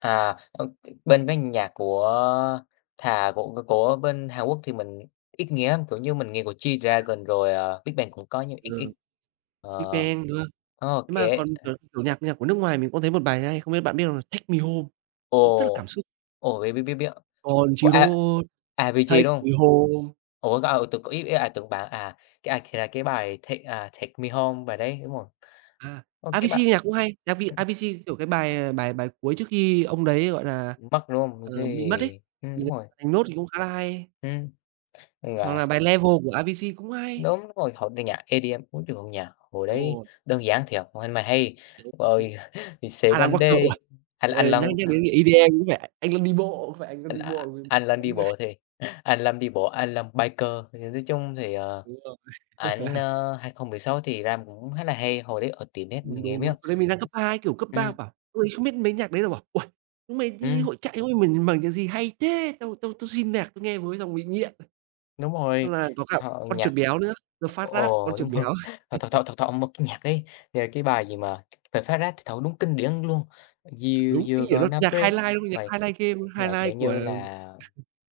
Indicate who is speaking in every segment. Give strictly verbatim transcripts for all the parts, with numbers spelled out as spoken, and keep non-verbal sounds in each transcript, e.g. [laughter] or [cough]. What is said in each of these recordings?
Speaker 1: À, ơ, t bên mấy nhạc của thà của của của bên Hàn Quốc thì mình ít nghe lắm, kiểu như, mình nghe của
Speaker 2: Ờ.
Speaker 1: G-Dragon, rồi, ờ, Big Bang cũng có nhưng ít
Speaker 2: Ừ,
Speaker 1: ít, ờ.
Speaker 2: BigBang, đúng hông?
Speaker 1: Ô
Speaker 2: Thế mà
Speaker 1: kê,
Speaker 2: còn,
Speaker 1: ờ.
Speaker 2: kiểu kiểu, nhạc nhạc của nước ngoài mình có thấy một bài hay, không biết bạn biết hông? Là "Take me home", cũng rất là
Speaker 1: Ồ,
Speaker 2: cảm xúc.
Speaker 1: ồ, biết, biết, biết, biết của
Speaker 2: Country
Speaker 1: A
Speaker 2: roads,
Speaker 1: Avicii,
Speaker 2: take
Speaker 1: đúng hông?
Speaker 2: me home.
Speaker 1: Ủa, cái, ờ, tưởng c ý ý là tưởng bạn à, cái, à, kh là, cái bài Take à, "Take Me Home", bài đấy, đúng rồi.
Speaker 2: À,
Speaker 1: Ơ, cái bà
Speaker 2: Avicii nhạc cũng hay, Avi Avicii, kiểu, cái bài bài bài cuối trước khi ông đấy, gọi là,
Speaker 1: Mất, đúng hông? Đ
Speaker 2: ờ, bị mất ấy,
Speaker 1: đấy, ưm,
Speaker 2: thì
Speaker 1: đúng rồi.
Speaker 2: bài "Note" thì cũng khá là hay.
Speaker 1: Ừm,
Speaker 2: Hoặc
Speaker 1: là
Speaker 2: là bài "Levels" của Avicii cũng hay.
Speaker 1: Đúng rồi, hoặc là nhạc EDM, ối trời ơi, nhạc hồi
Speaker 2: Đúng
Speaker 1: đấy,
Speaker 2: rồi.
Speaker 1: đơn giản thiệt, ôi hay mà hay, rồi, "He Said One
Speaker 2: Alan Walker
Speaker 1: Day"
Speaker 2: uầy,
Speaker 1: hay là
Speaker 2: à
Speaker 1: Alan
Speaker 2: nhắc nhắc
Speaker 1: Walker.
Speaker 2: đến EDM cũng phải Anh Luân đi bộ, có phải Anh Luân đi
Speaker 1: A
Speaker 2: bộ
Speaker 1: Alan đi
Speaker 2: [unintelligible]
Speaker 1: bộ thì, Alan đi bộ, Alan biker. Thì, à, nói chung thì, ờ,
Speaker 2: Đúng rồi.
Speaker 1: ảnh,
Speaker 2: [laughs]
Speaker 1: ờ, hai không mười sáu thì làm cũng khá là hay, hồi đấy ở tiệm net mình
Speaker 2: Đúng,
Speaker 1: nghe
Speaker 2: đúng, đúng.
Speaker 1: miết.
Speaker 2: Hồi đấy mình đang cấp hai, kiểu, cấp
Speaker 1: Ừm.
Speaker 2: ba bảo: "Ôi, không biết mấy nhạc đấy", là bảo "Uầy, chúng mày đi
Speaker 1: Ừm.
Speaker 2: hội trại chúng mày mở nh mở nhạc gì hay thế? Tao tao xin nhạc, tao nghe [unintelligible] xong bị nghiện."
Speaker 1: Đúng
Speaker 2: Tức
Speaker 1: rồi,
Speaker 2: là có cả
Speaker 1: ờ,
Speaker 2: con
Speaker 1: nhạc,
Speaker 2: chuột béo nữa, The Fat Rat, con
Speaker 1: ồ,
Speaker 2: chuột
Speaker 1: đúng rồi.
Speaker 2: béo.
Speaker 1: Thọ thọ
Speaker 2: [laughs]
Speaker 1: thọ thọ một cái nhạc ấy, rồi cái bài gì mà "The Fat Rat" trời ơi, đúng kinh điển luôn. "You
Speaker 2: Đúng,
Speaker 1: you
Speaker 2: cái kiểu nó,
Speaker 1: gonna
Speaker 2: nhạc
Speaker 1: break
Speaker 2: highlight, luôn, nhạc
Speaker 1: my"
Speaker 2: highlight game
Speaker 1: mà, kiểu
Speaker 2: highlight của
Speaker 1: như là,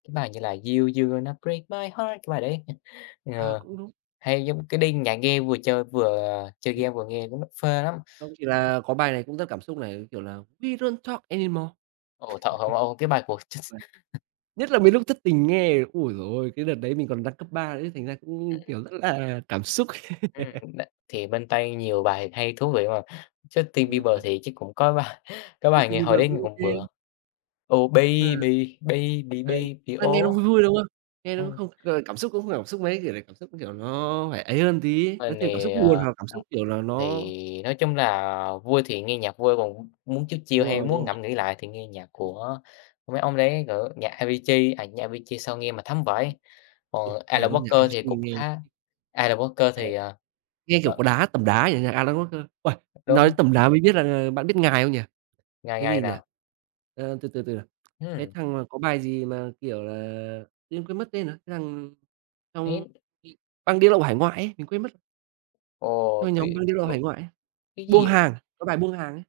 Speaker 1: cái bài như là "You you gonna break my heart," cái bài đấy, [laughs]
Speaker 2: À,
Speaker 1: ờ,
Speaker 2: cũng đúng.
Speaker 1: hay giống cái đi nhạc nghe vừa chơi vừa chơi game vừa nghe, đúng nó phê lắm.
Speaker 2: Không chỉ là có bài này cũng rất cảm xúc này, kiểu là, "We don't talk anymore," [laughs]
Speaker 1: Ờ, tr trời ơi, cái bài của Jus
Speaker 2: vâng. Nhất là mấy lúc thất tình nghe, ôi giời ôi, cái đợt đấy mình còn đang cấp ba đấy thành ra cũng, kiểu, rất là cảm xúc.
Speaker 1: Ừm,
Speaker 2: [laughs]
Speaker 1: đ thì bên Tây, nhiều bài hay, thú vị mà, Justin
Speaker 2: Đúng
Speaker 1: Bieber
Speaker 2: rồi.
Speaker 1: thì chứ cũng có bài có bài
Speaker 2: Justin
Speaker 1: nghe hồi
Speaker 2: Bieber
Speaker 1: đấy nghe
Speaker 2: cũng
Speaker 1: cũng bựa
Speaker 2: OK.
Speaker 1: "Oh baby,
Speaker 2: [unintelligible]
Speaker 1: baby
Speaker 2: Đấy,
Speaker 1: baby,
Speaker 2: ơ, nghe nó
Speaker 1: oh,"
Speaker 2: vui vui, đúng không? Nghe nó cũng
Speaker 1: ừm.
Speaker 2: không, gọi là, cảm xúc cũng không cảm xúc mấy, kiểu là, cảm xúc, nó kiểu, nó phải ấy hơn tí, nó
Speaker 1: Mình
Speaker 2: thêm cảm xúc
Speaker 1: thì,
Speaker 2: buồn
Speaker 1: ờ,
Speaker 2: hoặc là cảm
Speaker 1: ừm,
Speaker 2: xúc, kiểu là, nó
Speaker 1: thì nói chung là vui thì nghe nhạc vui, còn m muốn chill chill
Speaker 2: Đúng
Speaker 1: hay
Speaker 2: rồi, đúng
Speaker 1: muốn
Speaker 2: rồi.
Speaker 1: ngẫm nghĩ lại thì nghe nhạc của mấy ông đấy, kiểu, nhạc Avicii, à, nhạc Avicii sao nghe mà thấm
Speaker 2: Ừm.
Speaker 1: vãi,
Speaker 2: Ồ,
Speaker 1: ồ,
Speaker 2: thề
Speaker 1: Alan
Speaker 2: luôn nhạc
Speaker 1: Walker thì
Speaker 2: Avicii
Speaker 1: cũng
Speaker 2: nghe
Speaker 1: khá
Speaker 2: nhì
Speaker 1: Alan Walker thì,
Speaker 2: [unintelligible]
Speaker 1: ờ,
Speaker 2: Nghe kiểu
Speaker 1: ờ.
Speaker 2: có đá tẩm đá vậy, nhạc Alan Walker uầy, nói đến
Speaker 1: Đúng.
Speaker 2: tẩm đá mới biết là bạn biết Ngài không nhỉ,
Speaker 1: Ngài
Speaker 2: cái
Speaker 1: ngài
Speaker 2: gì nhỉ?
Speaker 1: nào?
Speaker 2: Ờ, từ từ từ nào, cái
Speaker 1: Hừm.
Speaker 2: thằng mà có bài gì mà, kiểu là, tự nhiên quên mất tên rồi, cái thằng trong
Speaker 1: Đấy.
Speaker 2: [unintelligible] băng đĩa lậu hải ngoại ấy, mình quên mất.
Speaker 1: Ồ,
Speaker 2: Đó là nhóm
Speaker 1: thế
Speaker 2: băng đĩa lậu
Speaker 1: tưởng
Speaker 2: hải ngoại ấy
Speaker 1: cái
Speaker 2: "Buông
Speaker 1: gì
Speaker 2: Hàng", cái bài "Buông Hàng" ấy.